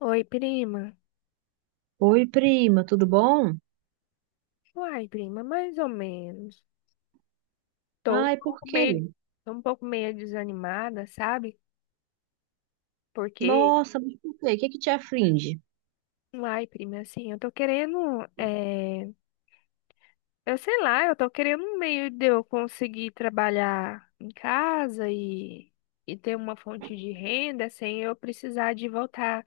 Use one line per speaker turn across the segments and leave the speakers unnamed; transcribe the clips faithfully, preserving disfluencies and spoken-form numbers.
Oi, prima.
Oi, prima, tudo bom?
Uai, prima, mais ou menos. Tô um
Ai, por
pouco
quê?
meio, tô um pouco meio desanimada, sabe? Porque,
Nossa, mas por quê? O que que te aflige?
uai, prima, assim, eu tô querendo, é... eu sei lá, eu tô querendo um meio de eu conseguir trabalhar em casa e, e ter uma fonte de renda sem eu precisar de voltar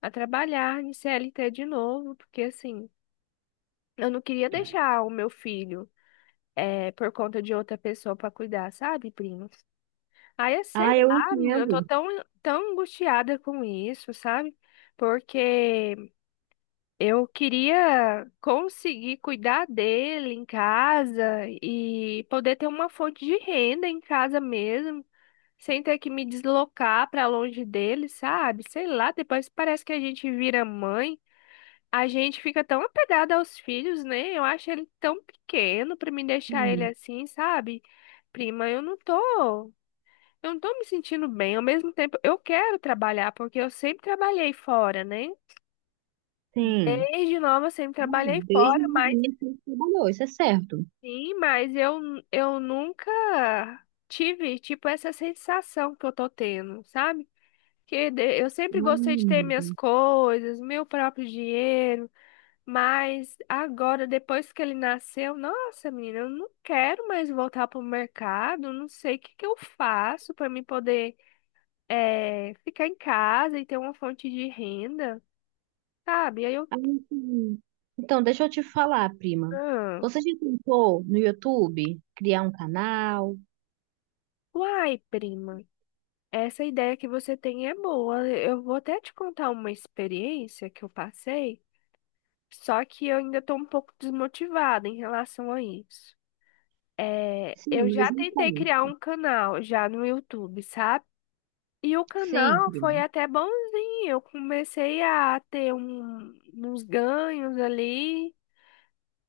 a trabalhar em C L T de novo, porque assim, eu não queria deixar o meu filho, é, por conta de outra pessoa pra cuidar, sabe, prima? Aí, é, sei
Ah, eu
lá, menina, eu tô
entendo.
tão, tão angustiada com isso, sabe? Porque eu queria conseguir cuidar dele em casa e poder ter uma fonte de renda em casa mesmo, sem ter que me deslocar pra longe dele, sabe? Sei lá, depois parece que a gente vira mãe, a gente fica tão apegada aos filhos, né? Eu acho ele tão pequeno pra me deixar ele
Hum.
assim, sabe? Prima, eu não tô. Eu não tô me sentindo bem. Ao mesmo tempo, eu quero trabalhar, porque eu sempre trabalhei fora, né?
Sim.
Desde nova, eu sempre trabalhei
Hum.
fora,
Desde
mas
novinha sempre trabalhou, isso é certo.
sim, mas eu, eu nunca tive, tipo, essa sensação que eu tô tendo, sabe? Que de- eu sempre gostei de ter minhas
Hum.
coisas, meu próprio dinheiro, mas agora, depois que ele nasceu, nossa, menina, eu não quero mais voltar pro mercado, não sei o que que eu faço para me poder é, ficar em casa e ter uma fonte de renda, sabe? Aí eu,
Ah, sim. Então, deixa eu te falar, prima.
ah,
Você já tentou no YouTube criar um canal?
uai, prima, essa ideia que você tem é boa. Eu vou até te contar uma experiência que eu passei, só que eu ainda estou um pouco desmotivada em relação a isso. É,
Sim,
eu já
mas então.
tentei criar um canal já no YouTube, sabe? E o
Sim,
canal foi
prima.
até bonzinho. Eu comecei a ter um- uns ganhos ali.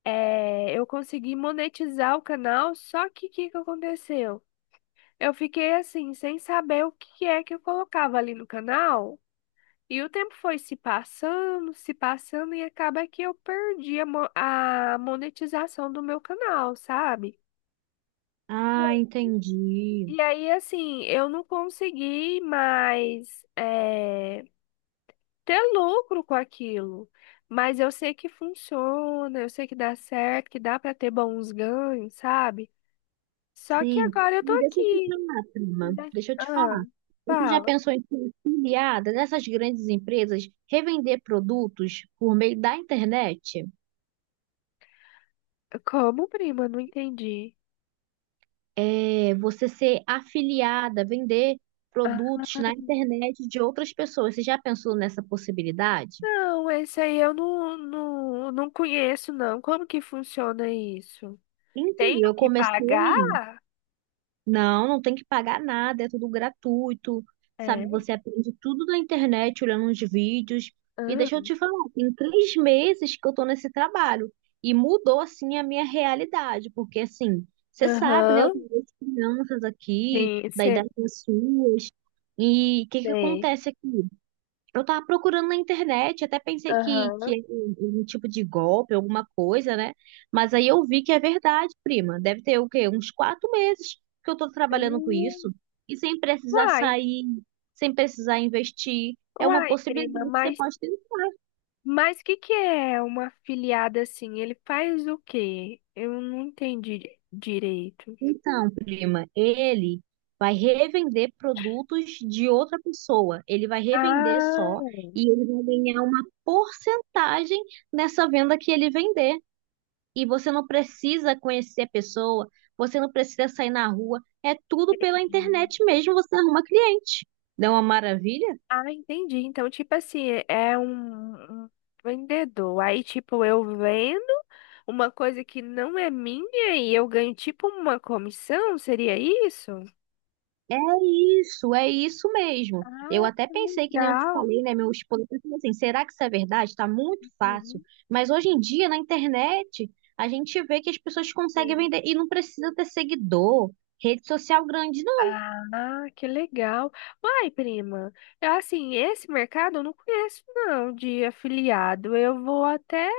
É, eu consegui monetizar o canal, só que o que que aconteceu? Eu fiquei assim, sem saber o que é que eu colocava ali no canal, e o tempo foi se passando, se passando, e acaba que eu perdi a, mo- a monetização do meu canal, sabe?
Ah, entendi.
E aí, assim, eu não consegui mais, é, ter lucro com aquilo. Mas eu sei que funciona, eu sei que dá certo, que dá para ter bons ganhos, sabe? Só que
Sim.
agora eu tô
E deixa eu te
aqui.
falar, prima.
Ainda-
Deixa eu te
Ah,
falar. Você já
fala.
pensou em ser afiliada dessas grandes empresas, revender produtos por meio da internet?
Como, prima? Não entendi.
É, você ser afiliada, vender
Ah,
produtos na internet de outras pessoas. Você já pensou nessa possibilidade?
não, esse aí eu não, não, não conheço, não. Como que funciona isso?
Então,
Tenho
eu
que pagar?
comecei. Não, não tem que pagar nada, é tudo gratuito, sabe?
É.
Você aprende tudo na internet, olhando uns vídeos. E
Ah,
deixa eu te falar, tem três meses que eu tô nesse trabalho e mudou, assim, a minha realidade, porque, assim, você sabe, né? Eu
aham.
tenho duas crianças aqui,
Sim,
da
sei,
idade das suas, e o que que
sei.
acontece aqui? Eu tava procurando na internet, até pensei que, que
Aham.
era um, um tipo de golpe, alguma coisa, né? Mas aí eu vi que é verdade, prima. Deve ter o quê? Uns quatro meses que eu tô trabalhando com
Hum.
isso. E sem precisar
Uai,
sair, sem precisar investir. É uma
uai,
possibilidade
prima,
que você
mas
pode tentar.
mas que que é uma afiliada assim? Ele faz o quê? Eu não entendi di- direito.
Então, prima, ele vai revender produtos de outra pessoa. Ele vai revender
Ah,
só e ele vai ganhar uma porcentagem nessa venda que ele vender. E você não precisa conhecer a pessoa, você não precisa sair na rua, é tudo pela internet mesmo, você arruma cliente. Não é uma maravilha?
ah, entendi. Então, tipo assim, é um, um vendedor. Aí, tipo, eu vendo uma coisa que não é minha e eu ganho, tipo, uma comissão? Seria isso?
É isso, é isso mesmo. Eu
Ah,
até
que
pensei, que nem eu te
legal.
falei, né, meu esposo, eu falei assim, será que isso é verdade? Está muito fácil.
Uhum.
Mas hoje em dia, na internet, a gente vê que as pessoas conseguem
Sim.
vender e não precisa ter seguidor, rede social grande.
Ah, que legal. Uai, prima, eu, assim, esse mercado eu não conheço, não, de afiliado. Eu vou até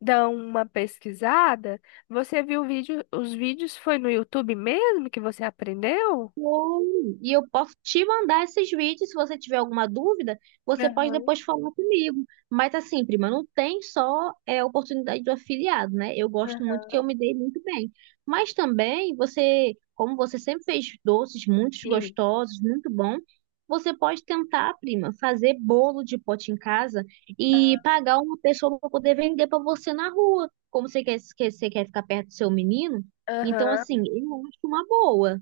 dar uma pesquisada. Você viu o vídeo, os vídeos foi no YouTube mesmo que você aprendeu?
Oi. E eu posso te mandar esses vídeos. Se você tiver alguma dúvida, você pode
Aham,
depois falar comigo. Mas assim, prima, não tem só é, oportunidade do afiliado, né? Eu gosto muito, que
aham.
eu me dei muito bem. Mas também você, como você sempre fez doces muito
Sim.
gostosos, muito bom, você pode tentar, prima, fazer bolo de pote em casa e pagar uma pessoa para poder vender para você na rua. Como você quer, que você quer ficar perto do seu menino, então assim,
Aham.
eu acho uma boa.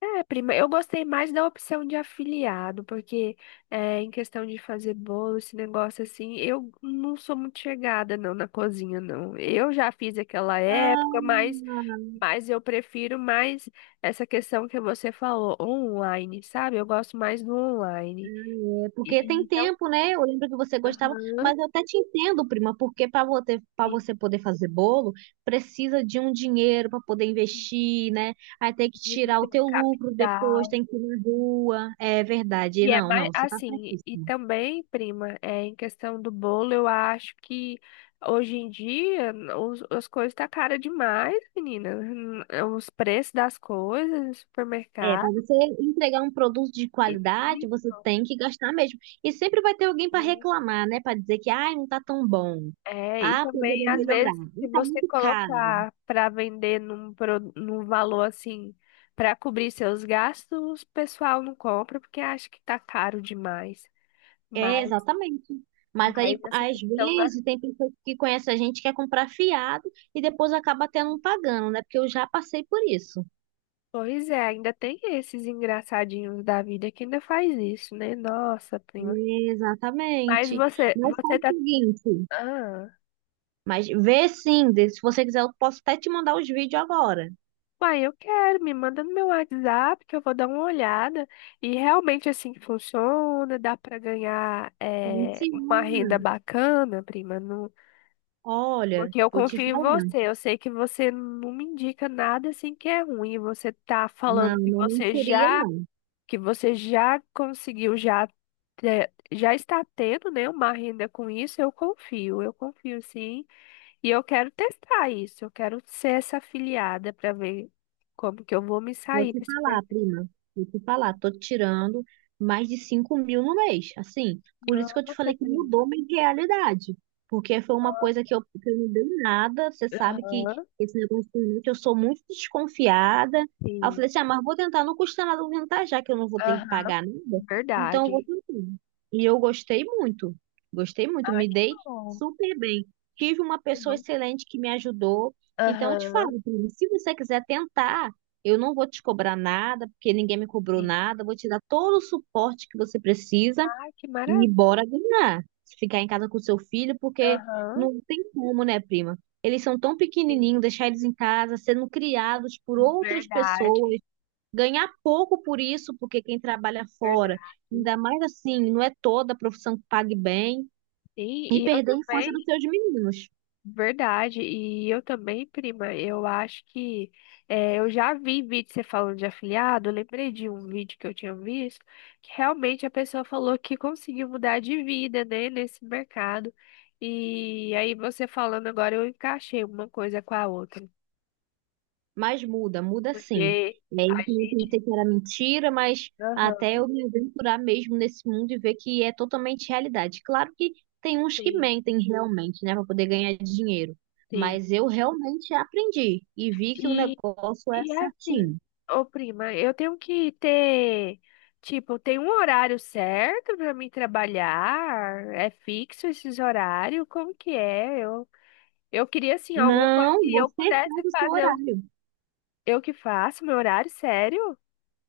É, prima, eu gostei mais da opção de afiliado, porque é, em questão de fazer bolo, esse negócio assim, eu não sou muito chegada não na cozinha, não. Eu já fiz aquela
Ah,
época, mas Mas eu prefiro mais essa questão que você falou, online, sabe? Eu gosto mais do online.
é, porque
E
tem
então,
tempo, né? Eu lembro que você gostava,
aham,
mas eu até te entendo, prima, porque para você, para
e-
você poder fazer bolo, precisa de um dinheiro para poder
e
investir, né? Aí tem que
precisa de
tirar
ter
o
um
teu lucro depois,
capital.
tem que ir na rua. É verdade.
E é
Não,
mais
não, você tá
assim, e
certíssima.
também, prima, é, em questão do bolo, eu acho que hoje em dia os, as coisas tá cara demais, menina. Hum. Os preços das coisas no
É, para
supermercado.
você entregar um produto de qualidade, você tem que gastar mesmo. E sempre vai ter alguém para
Isso.
reclamar, né? Para dizer que, ai, não tá tão bom.
É, e
Ah,
também,
poderia
às
melhorar.
vezes, se
Não tá
você
muito caro.
colocar para vender num, pro- num valor assim, para cobrir seus gastos, o pessoal não compra porque acha que tá caro demais.
É,
Mas,
exatamente. Mas aí,
mas essa
às
questão da.
vezes, tem pessoas que conhecem a gente que quer comprar fiado e depois acaba até não pagando, né? Porque eu já passei por isso.
Pois é, ainda tem esses engraçadinhos da vida que ainda faz isso, né? Nossa, prima. Mas
Exatamente.
você,
Mas faz
você
o
tá.
seguinte,
Ah.
mas vê sim, de- se você quiser, eu posso até te mandar os vídeos agora.
Uai, eu quero, me manda no meu WhatsApp que eu vou dar uma olhada. E realmente assim que funciona, dá para ganhar
Sim,
eh, uma
sim.
renda bacana, prima. Não...
Olha,
Porque eu
vou te
confio em
falar.
você. Eu sei que você não me indica nada assim que é ruim. Você tá
Não,
falando que
não
você
mentiria.
já, que você já conseguiu, já, te- já está tendo, né, uma renda com isso. Eu confio, eu confio sim. E eu quero testar isso, eu quero ser essa afiliada para ver como que eu vou me
Vou
sair
te
desse
falar,
mercado.
prima. Vou te falar, tô tirando mais de cinco mil no mês. Assim, por isso que eu te
Nossa,
falei que mudou
prima.
minha realidade. Porque foi uma coisa
Nossa.
que eu, que eu não dei nada. Você sabe que
Aham.
esse negócio de internet, eu sou muito desconfiada. Aí eu
Sim,
falei assim, ah, mas vou tentar, não custa nada eu tentar, já que eu não vou ter que
aham,
pagar nada. Então eu vou
verdade.
tentar. E eu gostei muito. Gostei muito,
Ah,
me
que
dei
bom.
super bem. Tive uma
Que
pessoa
bom.
excelente que me ajudou. Então eu te
Aham,
falo, prima, se você quiser tentar. Eu não vou te cobrar nada, porque ninguém me cobrou
sim.
nada. Eu vou te dar todo o suporte que você precisa
Ah, que
e
maravilha.
bora ganhar. Ficar em casa com seu filho, porque
Aham,
não tem como, né, prima? Eles são tão pequenininhos,
sim,
deixar eles em casa, sendo criados por outras pessoas,
verdade,
ganhar pouco por isso, porque quem trabalha
verdade.
fora,
Sim,
ainda mais assim, não é toda a profissão que pague bem, e
e eu
perder a infância
também.
dos seus meninos.
Verdade, e eu também, prima, eu acho que eh, eu já vi vídeo você falando de afiliado, eu lembrei de um vídeo que eu tinha visto, que realmente a pessoa falou que conseguiu mudar de vida, né, nesse mercado. E aí você falando agora, eu encaixei uma coisa com a outra,
Mas muda, muda sim.
porque
E aí
a
eu
gente,
pensei que era mentira, mas
aham,
até eu me aventurar mesmo nesse mundo e ver que é totalmente realidade. Claro que tem uns que
sim,
mentem realmente, né, para poder ganhar dinheiro. Mas eu realmente aprendi e vi que o
sim.
negócio é
E assim,
certinho.
ô prima, eu tenho que ter, tipo, tem um horário certo pra mim trabalhar? É fixo esses horários? Como que é? Eu, eu queria, assim, alguma coisa
Não,
que eu
você
pudesse
faz o seu
fazer. Eu,
horário.
eu que faço meu horário, sério?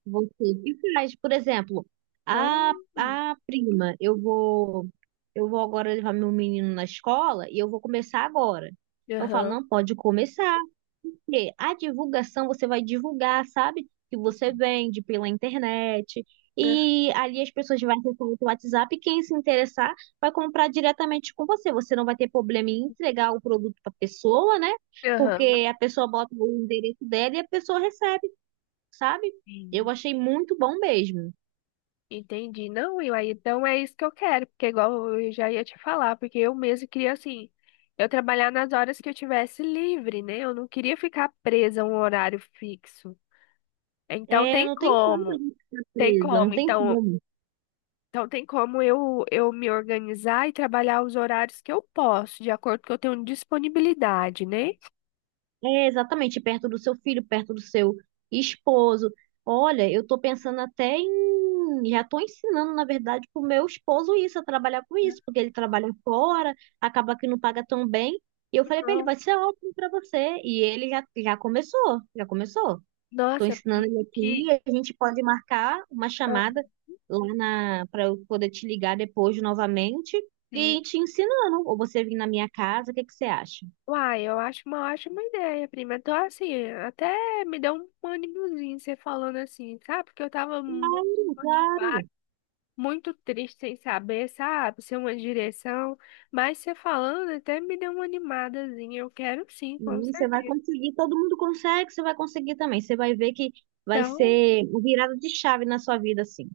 Você que faz, por exemplo,
Ah,
a, a prima, eu vou eu vou agora levar meu menino na escola e eu vou começar agora. Eu falo,
aham,
não, pode começar. Porque a divulgação você vai divulgar, sabe? Que você vende pela internet.
aham,
E ali as pessoas vão acessar o WhatsApp e quem se interessar vai comprar diretamente com você. Você não vai ter problema em entregar o produto para a pessoa, né?
aham.
Porque a pessoa bota o endereço dela e a pessoa recebe, sabe? Eu
Sim.
achei muito bom mesmo.
Entendi. Não, Will, aí então é isso que eu quero, porque igual eu já ia te falar, porque eu mesmo queria assim, eu trabalhar nas horas que eu tivesse livre, né? Eu não queria ficar presa a um horário fixo. Então
É,
tem
não tem como a
como,
gente ficar
tem
presa, não
como.
tem
Então,
como.
então tem como eu eu me organizar e trabalhar os horários que eu posso, de acordo com que eu tenho disponibilidade, né?
É, exatamente, perto do seu filho, perto do seu esposo. Olha, eu tô pensando até em. Já tô ensinando, na verdade, pro meu esposo isso, a trabalhar com isso, porque ele trabalha fora, acaba que não paga tão bem. E eu falei pra ele,
Ah,
vai ser ótimo pra você. E ele já, já começou, já começou. Estou
nossa,
ensinando
que
ele
que-
aqui. A gente pode marcar uma
ah.
chamada lá na para eu poder te ligar depois novamente e ir
Sim.
te ensinando. Ou você vir na minha casa, o que que você acha?
Uai, eu acho uma ótima ideia, prima. Então, assim, até me deu um ânimozinho você falando assim, sabe? Porque eu tava muito
Claro,
desmotivada,
claro.
muito triste sem saber, sabe? Sem uma direção. Mas você falando até me deu uma animadazinha. Eu quero sim, com
Não, você vai
certeza.
conseguir, todo mundo consegue, você vai conseguir também. Você vai ver que vai
Então,
ser um virada de chave na sua vida, assim.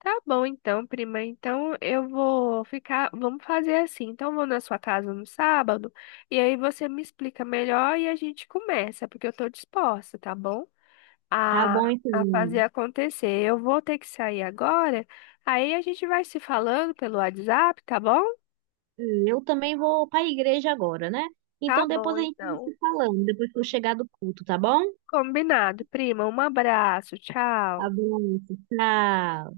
tá bom então, prima. Então, eu vou ficar. Vamos fazer assim. Então, eu vou na sua casa no sábado. E aí você me explica melhor e a gente começa, porque eu tô disposta, tá bom?
Tá
A,
bom,
a fazer
então.
acontecer. Eu vou ter que sair agora, aí a gente vai se falando pelo WhatsApp, tá bom?
Eu também vou para a igreja agora, né?
Tá
Então
bom,
depois a gente vai
então.
se falando, depois que eu chegar do culto, tá bom?
Combinado, prima. Um abraço, tchau.
Abraço, tchau.